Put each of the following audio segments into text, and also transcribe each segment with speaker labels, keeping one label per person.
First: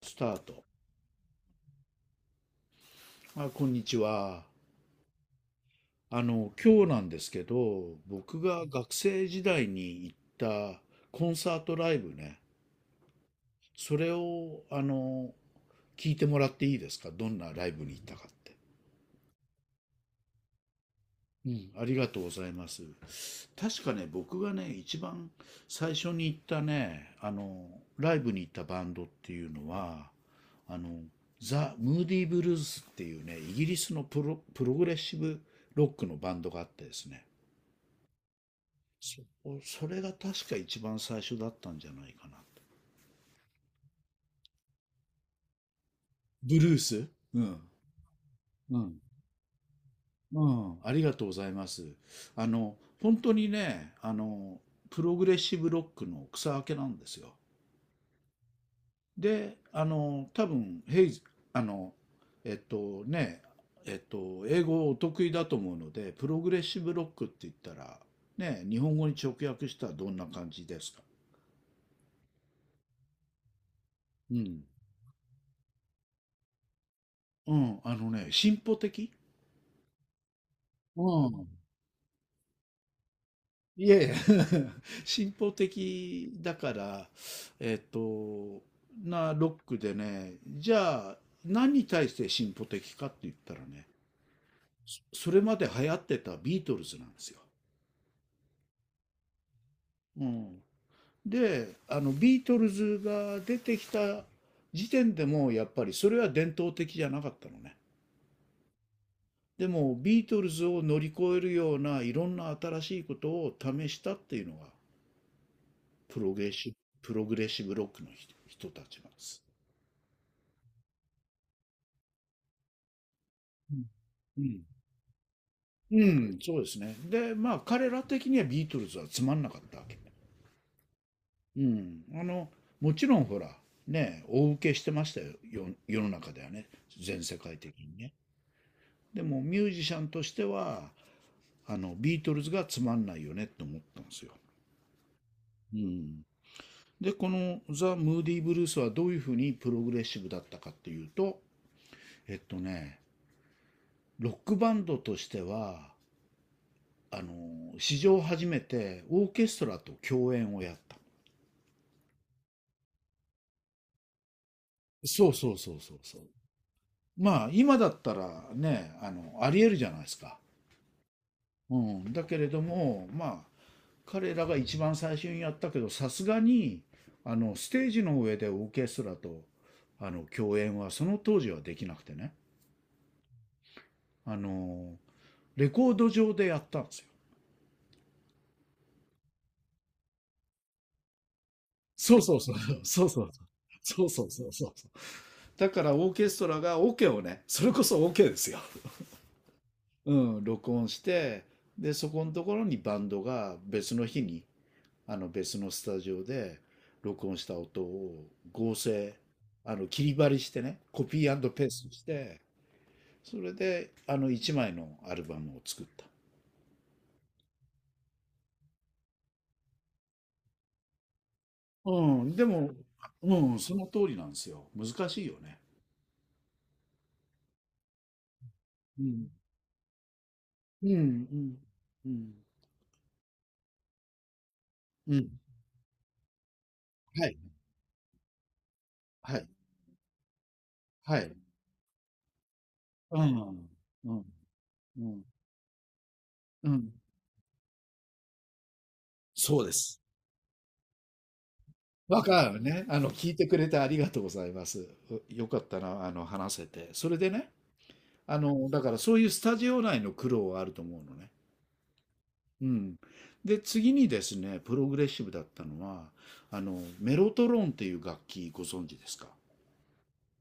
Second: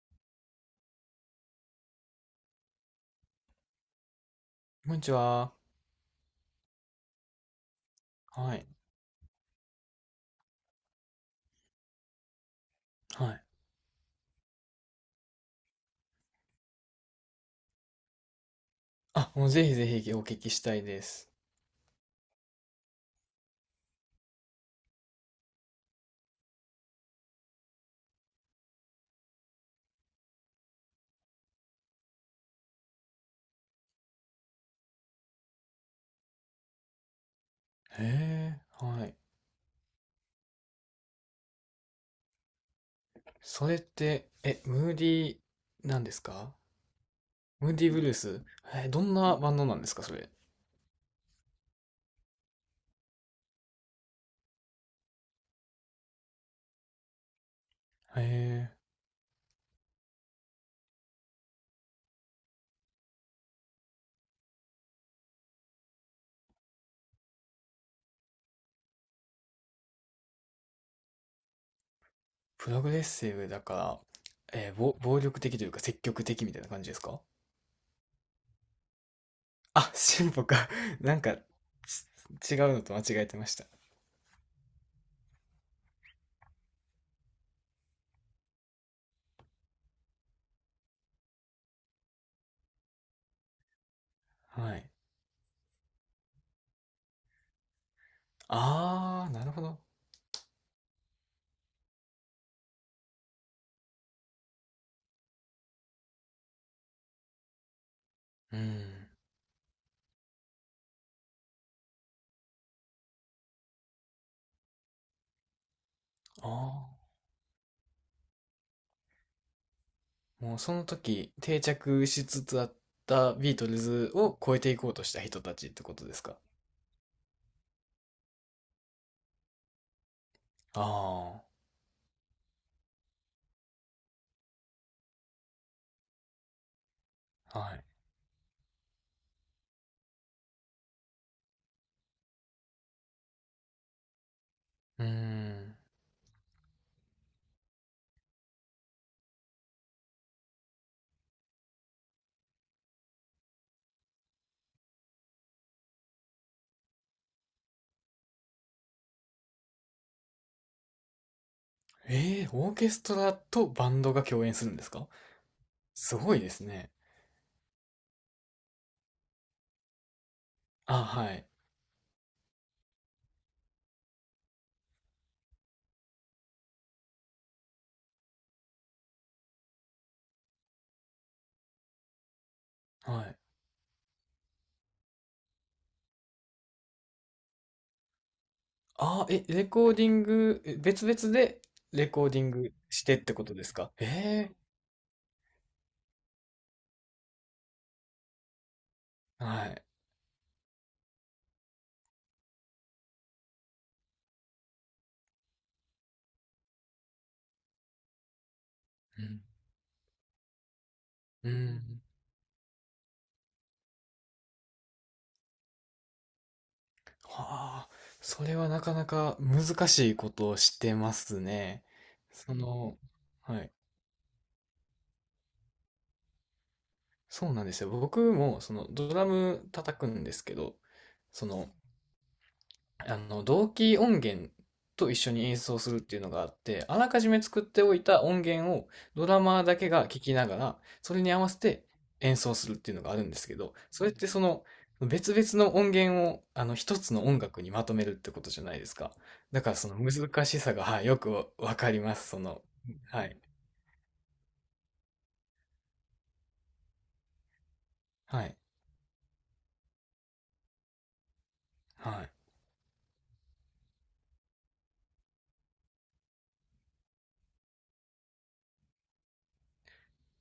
Speaker 1: スタート。あ、こんにちは。
Speaker 2: こんにちは。
Speaker 1: 今日なんですけど、僕
Speaker 2: は
Speaker 1: が
Speaker 2: い。
Speaker 1: 学生時代に行ったコンサートライブね、
Speaker 2: はい。
Speaker 1: それを、聞いてもらっていいですか？どんなライブに行ったかって。
Speaker 2: あ、もうぜひぜひお聞きしたいです。
Speaker 1: うん、ありがとうございます。確かね、僕がね、一番最初に行ったね、ライブに行ったバンドっていうのは、あの、ザ・ムーディー・ブルースっていうね、イギリスのプログレッシブロックのバンドがあってですね、
Speaker 2: へえ、はい。
Speaker 1: そそれが確か一番最初だったんじゃないかなと。
Speaker 2: それって、え、ムーディー、なんですか？
Speaker 1: ブルース、うん。
Speaker 2: ムーディーブルース、
Speaker 1: う
Speaker 2: え
Speaker 1: ん。
Speaker 2: どんなバンドなんですか、それ。へ
Speaker 1: うん。ありがとうございます。本当にね、プログレッシブロックの草分けなんですよ。
Speaker 2: え、
Speaker 1: で、多分、ヘイズ、あの、えっとね、英語お得意だと思うので、プログレッシブロックって言ったら、ね、日本語に直訳したらどんな感じですか？
Speaker 2: プログレッシブだから、
Speaker 1: うん。
Speaker 2: えー、ぼ暴力的というか積極的みたいな感じですか？
Speaker 1: うん、あのね、進歩的。
Speaker 2: あ、進歩か。
Speaker 1: う
Speaker 2: なんか、
Speaker 1: ん。
Speaker 2: ち違うのと間違えてました。
Speaker 1: いえいえ。 進歩的だから、えっと、なロックでね、じゃあ何に対して進歩的かって言ったらね、
Speaker 2: はい。
Speaker 1: それまで流行ってたビートルズなんですよ。
Speaker 2: あー、なるほど。
Speaker 1: うん、で、あのビートルズが出てきた時点でもやっぱりそれは伝統的じゃなかったのね。
Speaker 2: うん。
Speaker 1: でもビートルズを乗り越えるようないろんな新しいことを試したっていうのがプロゲ
Speaker 2: あ
Speaker 1: ーシ、
Speaker 2: ー、
Speaker 1: プログレッシブロックの人たちなんです。
Speaker 2: もうその時定着しつつあったビート
Speaker 1: う
Speaker 2: ル
Speaker 1: ん。
Speaker 2: ズを
Speaker 1: う
Speaker 2: 超え
Speaker 1: ん、
Speaker 2: ていこうとした人たちってこ
Speaker 1: う
Speaker 2: とですか？
Speaker 1: んそうですね。で、まあ、彼ら的にはビートルズはつまんなかったわけ。
Speaker 2: あ
Speaker 1: うん。もちろんほら、ね、大受けしてましたよ、よ世の中ではね。全世界
Speaker 2: あ、は
Speaker 1: 的
Speaker 2: い。
Speaker 1: にね。でも、ミュージシャンとしては、ビートルズがつまんないよねと思ったんですよ。
Speaker 2: うー
Speaker 1: う
Speaker 2: ん。
Speaker 1: ん。で、このザ・ムーディ・ブルースはどういうふうにプログレッシブだったかっていうと、えっとね、ロックバンドとしては、史上初めてオーケストラと共演をやった。
Speaker 2: えー、オーケストラとバンドが共演するんですか？
Speaker 1: そうそうそうそう
Speaker 2: す
Speaker 1: そう。
Speaker 2: ごいですね。
Speaker 1: まあ、今だったらね、ありえるじゃないですか。
Speaker 2: あ、はい。
Speaker 1: うん。だけれども、まあ、彼らが一番最初にやったけど、さすがに、ステージの上でオーケストラと、共演はその当時はできなくてね。
Speaker 2: はい。
Speaker 1: あの、レコード上でやったんですよ。
Speaker 2: あ、え、レコーディング、え別々でレ
Speaker 1: そう
Speaker 2: コー
Speaker 1: そ
Speaker 2: デ
Speaker 1: う
Speaker 2: ィン
Speaker 1: そう。
Speaker 2: グし
Speaker 1: そう
Speaker 2: て
Speaker 1: そ
Speaker 2: っ
Speaker 1: うそう。
Speaker 2: てことですか？
Speaker 1: そうそうそ
Speaker 2: え
Speaker 1: うそうそう。だからオーケストラがケをね、それこそオ、ケですよ。
Speaker 2: えーはい。
Speaker 1: うん、録音して、で、そこのところにバンドが別の日に、あの別のスタジオで録音した音を合成、
Speaker 2: うん。
Speaker 1: あの切り貼りしてね、コピ
Speaker 2: う
Speaker 1: ーペースト
Speaker 2: ん。
Speaker 1: して、それであの1枚のアルバムを作った。
Speaker 2: はあ、それはなかなか難しいことをしてますね。
Speaker 1: うん、で
Speaker 2: そ
Speaker 1: も、
Speaker 2: の、
Speaker 1: うん、
Speaker 2: はい。
Speaker 1: その通りなんですよ。難しいよね。
Speaker 2: そうなんですよ。僕もその
Speaker 1: う
Speaker 2: ドラ
Speaker 1: ん、
Speaker 2: ム叩くんですけど、
Speaker 1: うん、う
Speaker 2: そ
Speaker 1: ん、
Speaker 2: の、
Speaker 1: うん、
Speaker 2: あの同期音源と
Speaker 1: う
Speaker 2: 一緒
Speaker 1: ん。
Speaker 2: に演奏するっていうのがあって、あらか
Speaker 1: は
Speaker 2: じ
Speaker 1: い、
Speaker 2: め作っておいた音源をド
Speaker 1: は
Speaker 2: ラ
Speaker 1: い、
Speaker 2: マーだけが聞きながら、そ
Speaker 1: は
Speaker 2: れに
Speaker 1: い。
Speaker 2: 合わせて演奏するっていうのがあ
Speaker 1: う
Speaker 2: るんですけ
Speaker 1: ん、
Speaker 2: ど、それ
Speaker 1: う
Speaker 2: っ
Speaker 1: ん、
Speaker 2: てその
Speaker 1: うん、
Speaker 2: 別々の音源をあ
Speaker 1: う
Speaker 2: の
Speaker 1: ん。
Speaker 2: 一つの音楽にまとめるってことじゃないですか。
Speaker 1: そ
Speaker 2: だ
Speaker 1: う
Speaker 2: か
Speaker 1: で
Speaker 2: らその
Speaker 1: す。
Speaker 2: 難しさが、はい、よくわかりま
Speaker 1: わ
Speaker 2: す。そ
Speaker 1: かる
Speaker 2: の、
Speaker 1: ね。
Speaker 2: は
Speaker 1: 聞い
Speaker 2: い、
Speaker 1: てくれてありがとうございます。うよかったな、話せて。それでね、
Speaker 2: はい、
Speaker 1: だからそういうスタジオ内の苦労はあると思うのね。
Speaker 2: はい。
Speaker 1: うん。で、次にですね、プログレッシブだったのは、メロトロンっていう楽器ご存知ですか？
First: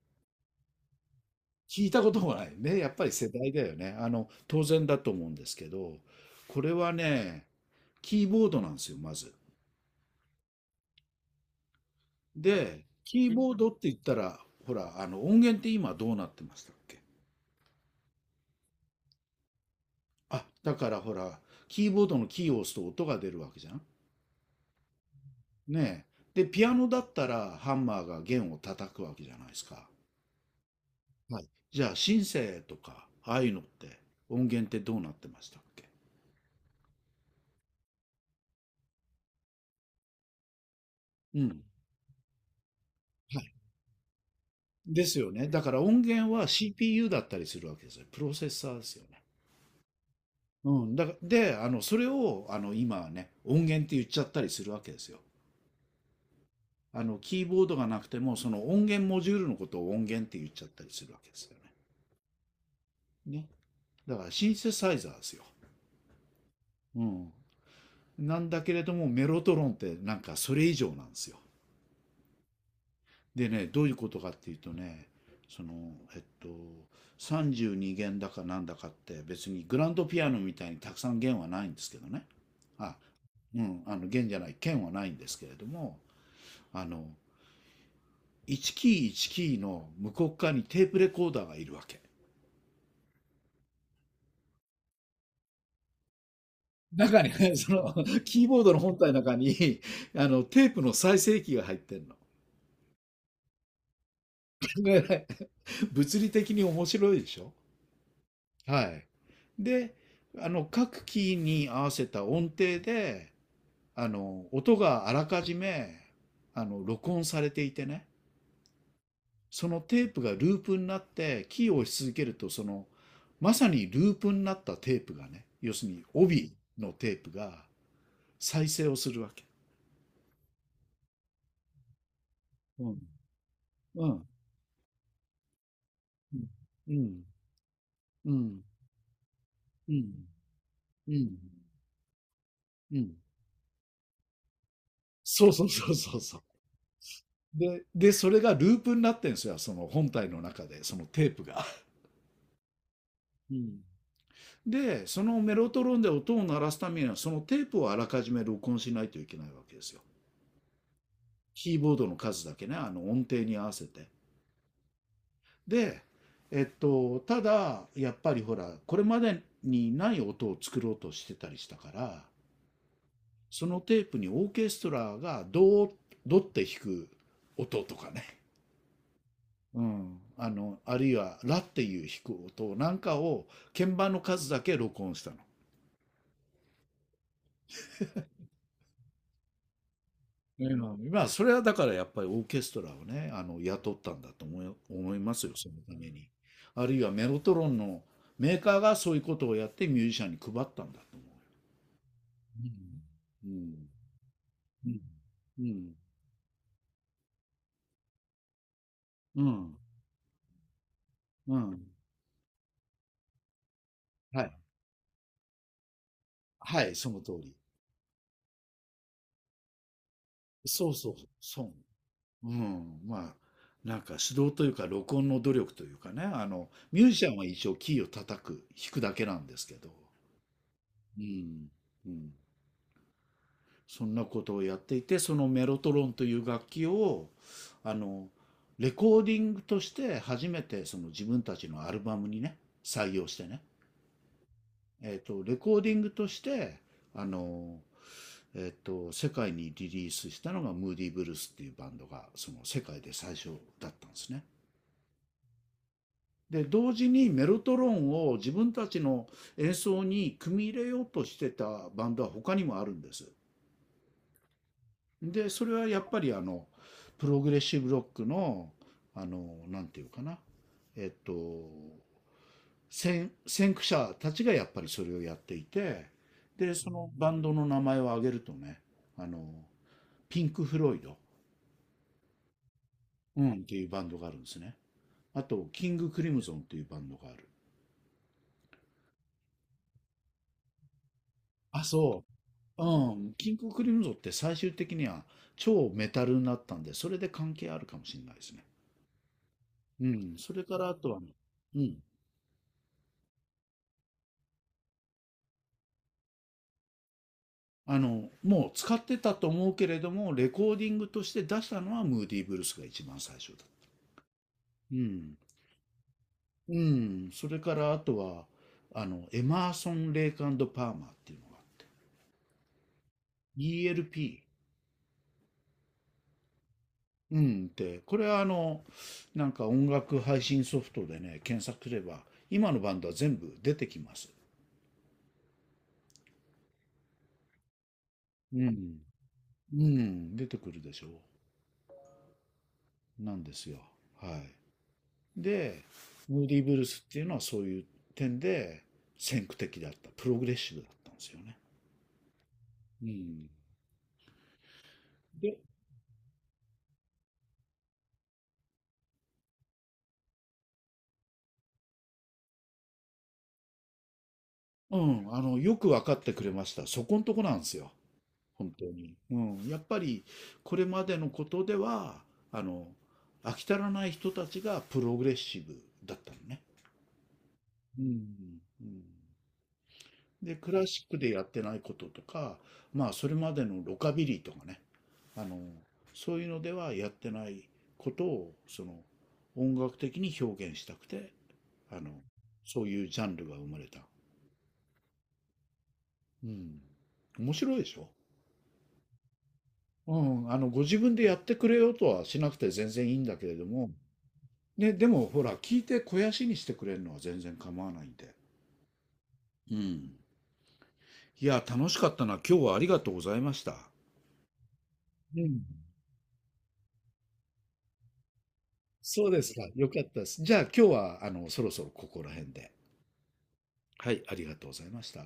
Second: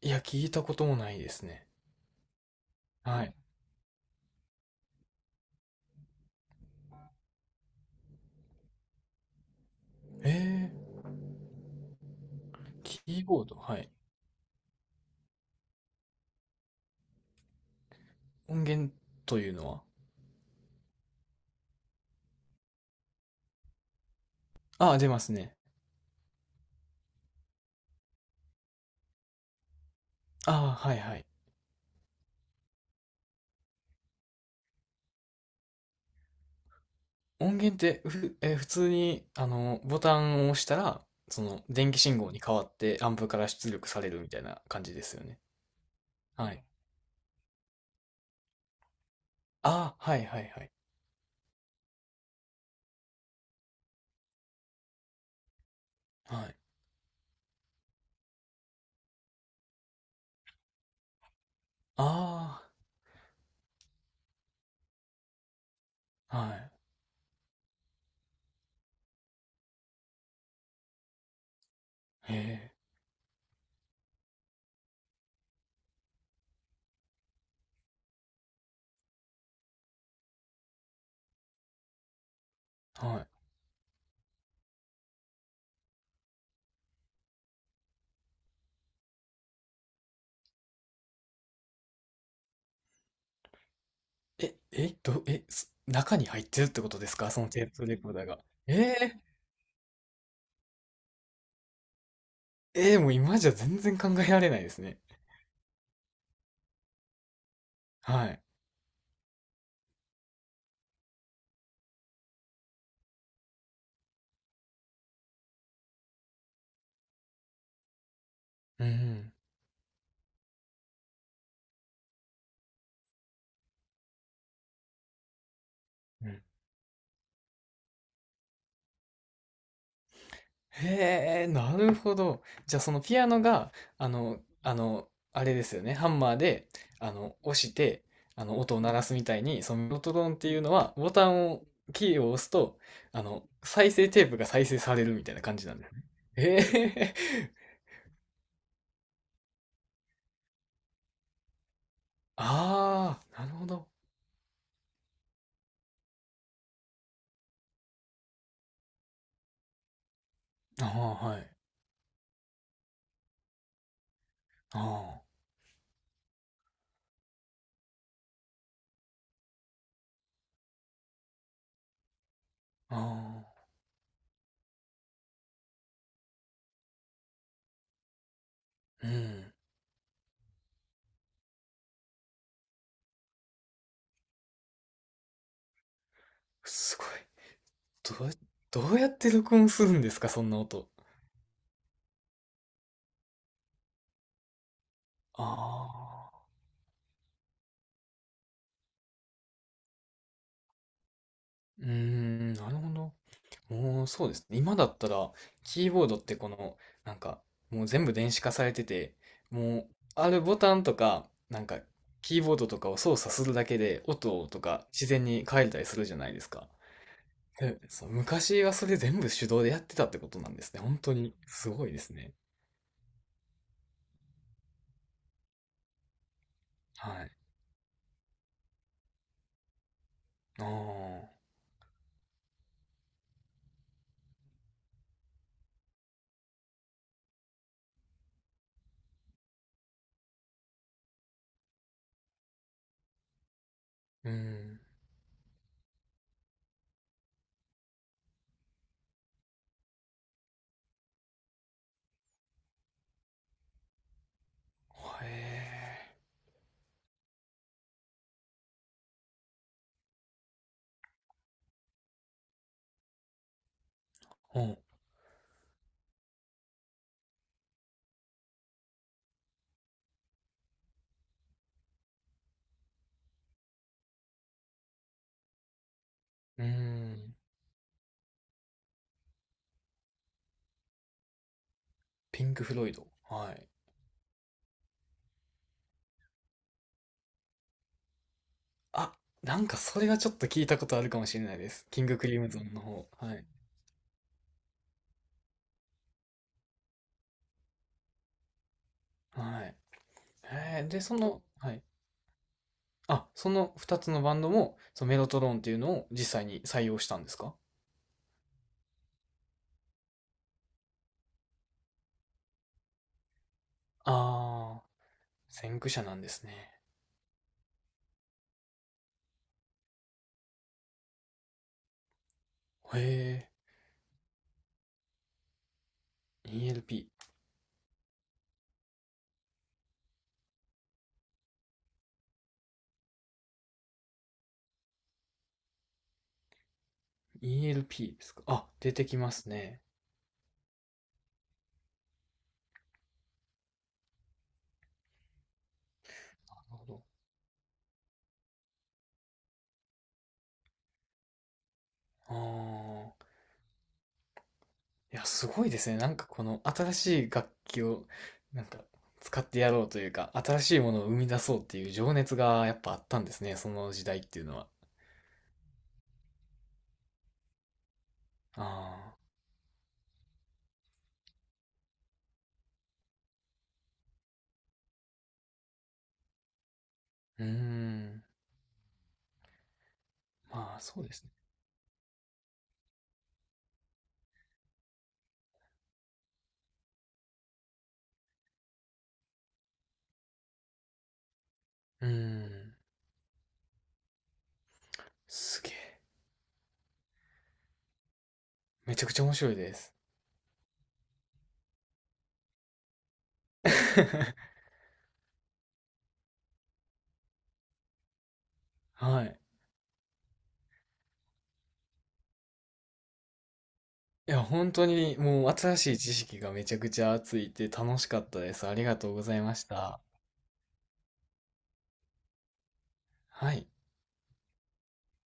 Speaker 2: いや、聞いたこともないですね。
Speaker 1: 聞いたこともないね。やっぱり
Speaker 2: は
Speaker 1: 世
Speaker 2: い。
Speaker 1: 代だよね。当然だと思うんですけど、これはね、キーボードなんですよ、まず。
Speaker 2: ええ
Speaker 1: で、
Speaker 2: キー
Speaker 1: キー
Speaker 2: ボー
Speaker 1: ボー
Speaker 2: ド、
Speaker 1: ドっ
Speaker 2: は
Speaker 1: て
Speaker 2: い。
Speaker 1: 言ったら、ほら、音源って今どうなってましたっけ？
Speaker 2: 音源というのは、
Speaker 1: あ、だからほら、キーボードのキーを押すと音が出るわけじゃん。
Speaker 2: ああ、出ますね。
Speaker 1: ねえ。で、ピアノだったらハンマーが弦を叩くわけじゃないですか。
Speaker 2: ああ、はいはい。
Speaker 1: はい。じゃあ、シンセとか、ああいうのって音源ってどうなってましたっけ？
Speaker 2: 音源ってふ、えー普通に、あの、ボタンを押したら、
Speaker 1: う
Speaker 2: そ
Speaker 1: ん。
Speaker 2: の、電気信号に変わってアンプか
Speaker 1: は
Speaker 2: ら
Speaker 1: い。
Speaker 2: 出力されるみたいな感じで
Speaker 1: で
Speaker 2: す
Speaker 1: す
Speaker 2: よ
Speaker 1: よ
Speaker 2: ね。
Speaker 1: ね。だから音源は
Speaker 2: はい。
Speaker 1: CPU だったりするわけですよ。プロセッサーですよね。
Speaker 2: ああ、はいはいは
Speaker 1: う
Speaker 2: い。
Speaker 1: ん。だからで、それを、今はね、音源って言っちゃったりするわけですよ。
Speaker 2: はい。
Speaker 1: キーボードがなくても、その音源モジュールのことを音源って言っちゃったりするわけですよね。
Speaker 2: あ
Speaker 1: ね。だからシンセサイザーですよ。
Speaker 2: あ、はい。
Speaker 1: うん。なんだけれどもメロトロンってなんかそれ以上なんですよ。
Speaker 2: へ
Speaker 1: でねどういうことかっていうとねそのえっと32弦だかなんだかって別にグランドピアノみたいにたくさん弦はないんですけどね。あ、
Speaker 2: え、は
Speaker 1: うん、あの弦じゃない、弦はないんですけれども、あの1キー1キーの向こう側にテープレコーダーがいるわけ。
Speaker 2: い。え、え、ど、え、す中に入ってるってことです
Speaker 1: 中
Speaker 2: か？
Speaker 1: に
Speaker 2: その
Speaker 1: ね、
Speaker 2: テ
Speaker 1: そ
Speaker 2: ープ
Speaker 1: の
Speaker 2: レコーダーが。
Speaker 1: キーボードの
Speaker 2: え
Speaker 1: 本体の
Speaker 2: え、
Speaker 1: 中にあのテープの再生機が入ってるの。
Speaker 2: ええ、もう今じゃ全然考えられないです
Speaker 1: 考
Speaker 2: ね。
Speaker 1: えられ、物理的に面白いでしょ？
Speaker 2: はい。
Speaker 1: はい。で、あの各キーに合わせた音程で、あの音があらかじめあの録音されていてね、
Speaker 2: うん。
Speaker 1: そのテープがループになってキーを押し続けるとそのまさにループになったテープがね、要するに帯のテープが再生をするわけ。
Speaker 2: へえ、なるほど。じゃあ
Speaker 1: う
Speaker 2: そ
Speaker 1: ん、
Speaker 2: のピアノが、
Speaker 1: う
Speaker 2: あ
Speaker 1: ん、
Speaker 2: の、あの、あれですよね。ハンマー
Speaker 1: うん、
Speaker 2: で、
Speaker 1: う
Speaker 2: あ
Speaker 1: ん、
Speaker 2: の、押して、
Speaker 1: う
Speaker 2: あの、
Speaker 1: ん、
Speaker 2: 音を鳴らすみたいに、そのメロトロンっていうのは、ボ
Speaker 1: う
Speaker 2: タ
Speaker 1: ん、
Speaker 2: ンを、キーを押すと、
Speaker 1: うん、
Speaker 2: あの、再生テープが再生されるみたいな
Speaker 1: そう
Speaker 2: 感
Speaker 1: そ
Speaker 2: じ
Speaker 1: う
Speaker 2: なんで
Speaker 1: そう
Speaker 2: すね。
Speaker 1: そうそ、
Speaker 2: へえ、
Speaker 1: で、で、それがループになってんですよ、その本体の中で、そのテープが。
Speaker 2: ああ、なる
Speaker 1: う
Speaker 2: ほ
Speaker 1: ん。
Speaker 2: ど。
Speaker 1: で、そのメロトロンで音を鳴らすためには、そのテープをあらかじめ録音しないといけないわけですよ。
Speaker 2: ああ、はい。
Speaker 1: キーボードの数だけね、あの音程に合わせて。
Speaker 2: あ
Speaker 1: で、ただ、やっぱりほら、これまでにない音を作ろうとしてたりしたから、
Speaker 2: あ、ああ、
Speaker 1: そのテープにオーケストラがドー、ドって弾く音とかね、
Speaker 2: うん。
Speaker 1: うん、あるいは、ラっていう弾く音なんかを、鍵盤の数だけ録音したの。
Speaker 2: すごい。どうや、どうやって録音するんですか、そんな
Speaker 1: う
Speaker 2: 音。
Speaker 1: ん、まあ、それはだからやっぱりオーケストラをね、雇ったんだと思いますよ、そのために。
Speaker 2: ああ。
Speaker 1: あるいはメロトロンのメーカーがそういうことをやってミュージシャンに配ったんだと思う。
Speaker 2: うーん、なるほど。
Speaker 1: うん。
Speaker 2: もうそうですね。今だ
Speaker 1: う
Speaker 2: っ
Speaker 1: ん。
Speaker 2: たら、
Speaker 1: う
Speaker 2: キー
Speaker 1: ん。
Speaker 2: ボードってこの、なんか、もう全部電子化されてて、
Speaker 1: うん。
Speaker 2: もう、あるボタンとか、
Speaker 1: う
Speaker 2: な
Speaker 1: ん。う
Speaker 2: んか、
Speaker 1: ん。
Speaker 2: キーボードとかを操作するだけで、
Speaker 1: は
Speaker 2: 音
Speaker 1: い。
Speaker 2: とか自然に変えたりするじゃないですか。
Speaker 1: はい、その通り。
Speaker 2: えそう、昔はそれ全部手動でやってたってことなんですね。
Speaker 1: そう
Speaker 2: 本
Speaker 1: そ
Speaker 2: 当
Speaker 1: う、
Speaker 2: に、す
Speaker 1: そ
Speaker 2: ごいですね。
Speaker 1: う。うん、まあ、なんか指導というか録音の努力というかね、ミュ
Speaker 2: は
Speaker 1: ージシ
Speaker 2: い。
Speaker 1: ャンは一応キーを叩く、弾くだけなんですけど、
Speaker 2: あ
Speaker 1: う
Speaker 2: あ、
Speaker 1: ん、うん。そんなことをやっていて、そのメロトロンという楽器を、あの、レコーディングとして初めてその自分たちのアルバムにね、採用してね、
Speaker 2: うん。
Speaker 1: レコーディングとして、あの、世界にリリースしたのがムーディ・ブルースっていうバンドが、その世界で最初だったんですね。
Speaker 2: へえ。
Speaker 1: で同時にメロトロンを自分たちの演奏に組み入れようとしてたバンドは他にもあるんです。
Speaker 2: うん。
Speaker 1: でそれはやっぱりあのプログレッシブロックのあのなんていうかな、えっと先駆者たちがやっぱりそれをやっていて、
Speaker 2: う
Speaker 1: でそのバ
Speaker 2: ん。
Speaker 1: ンドの名前を挙げるとね、あのピンク・フロイド、
Speaker 2: ピンク・フロイド。
Speaker 1: う
Speaker 2: は
Speaker 1: ん、っ
Speaker 2: い。
Speaker 1: ていうバンドがあるんですね。あとキング・クリムゾンっていうバンドがある。
Speaker 2: あ、なんかそれはちょっと聞いたことあるかもしれないで
Speaker 1: あ、
Speaker 2: す。キング
Speaker 1: そ
Speaker 2: クリムゾンの
Speaker 1: う。
Speaker 2: 方。
Speaker 1: う
Speaker 2: は
Speaker 1: ん、
Speaker 2: い。
Speaker 1: キングクリムゾンって最終的には超メタルになったんで、それで関係あるかもしれないですね。
Speaker 2: はい。
Speaker 1: うん、それか
Speaker 2: え
Speaker 1: ら
Speaker 2: ー
Speaker 1: あ
Speaker 2: で、
Speaker 1: と
Speaker 2: そ
Speaker 1: はね、
Speaker 2: の、は
Speaker 1: う
Speaker 2: い。
Speaker 1: ん、
Speaker 2: あ、その2つのバンドも、そのメロトロンっていうのを実際に採用したんですか？
Speaker 1: もう使ってたと思うけれども、レコーディングとして出したのはムーディーブルースが一番最初だ。
Speaker 2: ああ
Speaker 1: うん、
Speaker 2: ー、先駆者なんです
Speaker 1: う
Speaker 2: ね。
Speaker 1: ん、それからあとは、エマーソン・レイクパーマーっていうのがあって、
Speaker 2: へ
Speaker 1: ELP。
Speaker 2: え、ELP。
Speaker 1: うん、って、これはあの、なんか音楽配信ソフトでね、検索すれば、今のバンドは全部出てきます。
Speaker 2: ELP ですか。
Speaker 1: う
Speaker 2: あ、出
Speaker 1: ん。
Speaker 2: てきます
Speaker 1: う
Speaker 2: ね。
Speaker 1: ん、出てくるでしょう。なんですよ。はい。で、ムー
Speaker 2: な
Speaker 1: デ
Speaker 2: る
Speaker 1: ィ・ブル
Speaker 2: ほ
Speaker 1: ー
Speaker 2: ど。
Speaker 1: スっていうのはそういう点で先駆的だった。プログレッシブだったんですよね。う
Speaker 2: あ。
Speaker 1: ん。
Speaker 2: いや、す
Speaker 1: で、
Speaker 2: ごいですね。なんかこの新しい楽器をなんか使ってやろうというか、新しいものを生み出そうっていう情熱がやっぱあったんですね。その時代っていうのは。
Speaker 1: うん、よく分かってくれました。そこんとこなんですよ。
Speaker 2: あ
Speaker 1: 本当に。
Speaker 2: あ、
Speaker 1: うん。やっぱり、これまでのことでは、あの、飽き足らない人たちがプログレッシブだったのね。
Speaker 2: うー
Speaker 1: う
Speaker 2: ん。
Speaker 1: ん。うんで、ク
Speaker 2: まあ、
Speaker 1: ラ
Speaker 2: そ
Speaker 1: シッ
Speaker 2: うで
Speaker 1: ク
Speaker 2: す
Speaker 1: で
Speaker 2: ね。
Speaker 1: やってないこととか、まあ、それまでのロカビリーとかね、あの、そういうのではやってないことを、その、音楽的に表現したくて、あ
Speaker 2: うー
Speaker 1: の、
Speaker 2: ん。
Speaker 1: そういうジャンルが生まれた。
Speaker 2: すげえ。
Speaker 1: うん。面白いでしょ？
Speaker 2: めちゃくちゃ面白いです。
Speaker 1: うん。ご自分でやってくれようとはしなくて全然いいんだけれども、ね、でもほら、聞いて肥やしにしてくれるのは全然構わないんで。
Speaker 2: はい。
Speaker 1: うん。いや、楽しかったな。今日はありがとうございました。
Speaker 2: いや、本当に
Speaker 1: う
Speaker 2: もう
Speaker 1: ん。
Speaker 2: 新しい知識がめちゃくちゃついて楽しかったです。ありがとうご
Speaker 1: そう
Speaker 2: ざ
Speaker 1: で
Speaker 2: いま
Speaker 1: すか。
Speaker 2: し
Speaker 1: よか
Speaker 2: た。
Speaker 1: ったです。じゃあ今日は、そろそろここら辺で。
Speaker 2: はい。
Speaker 1: はい、ありがとうございました。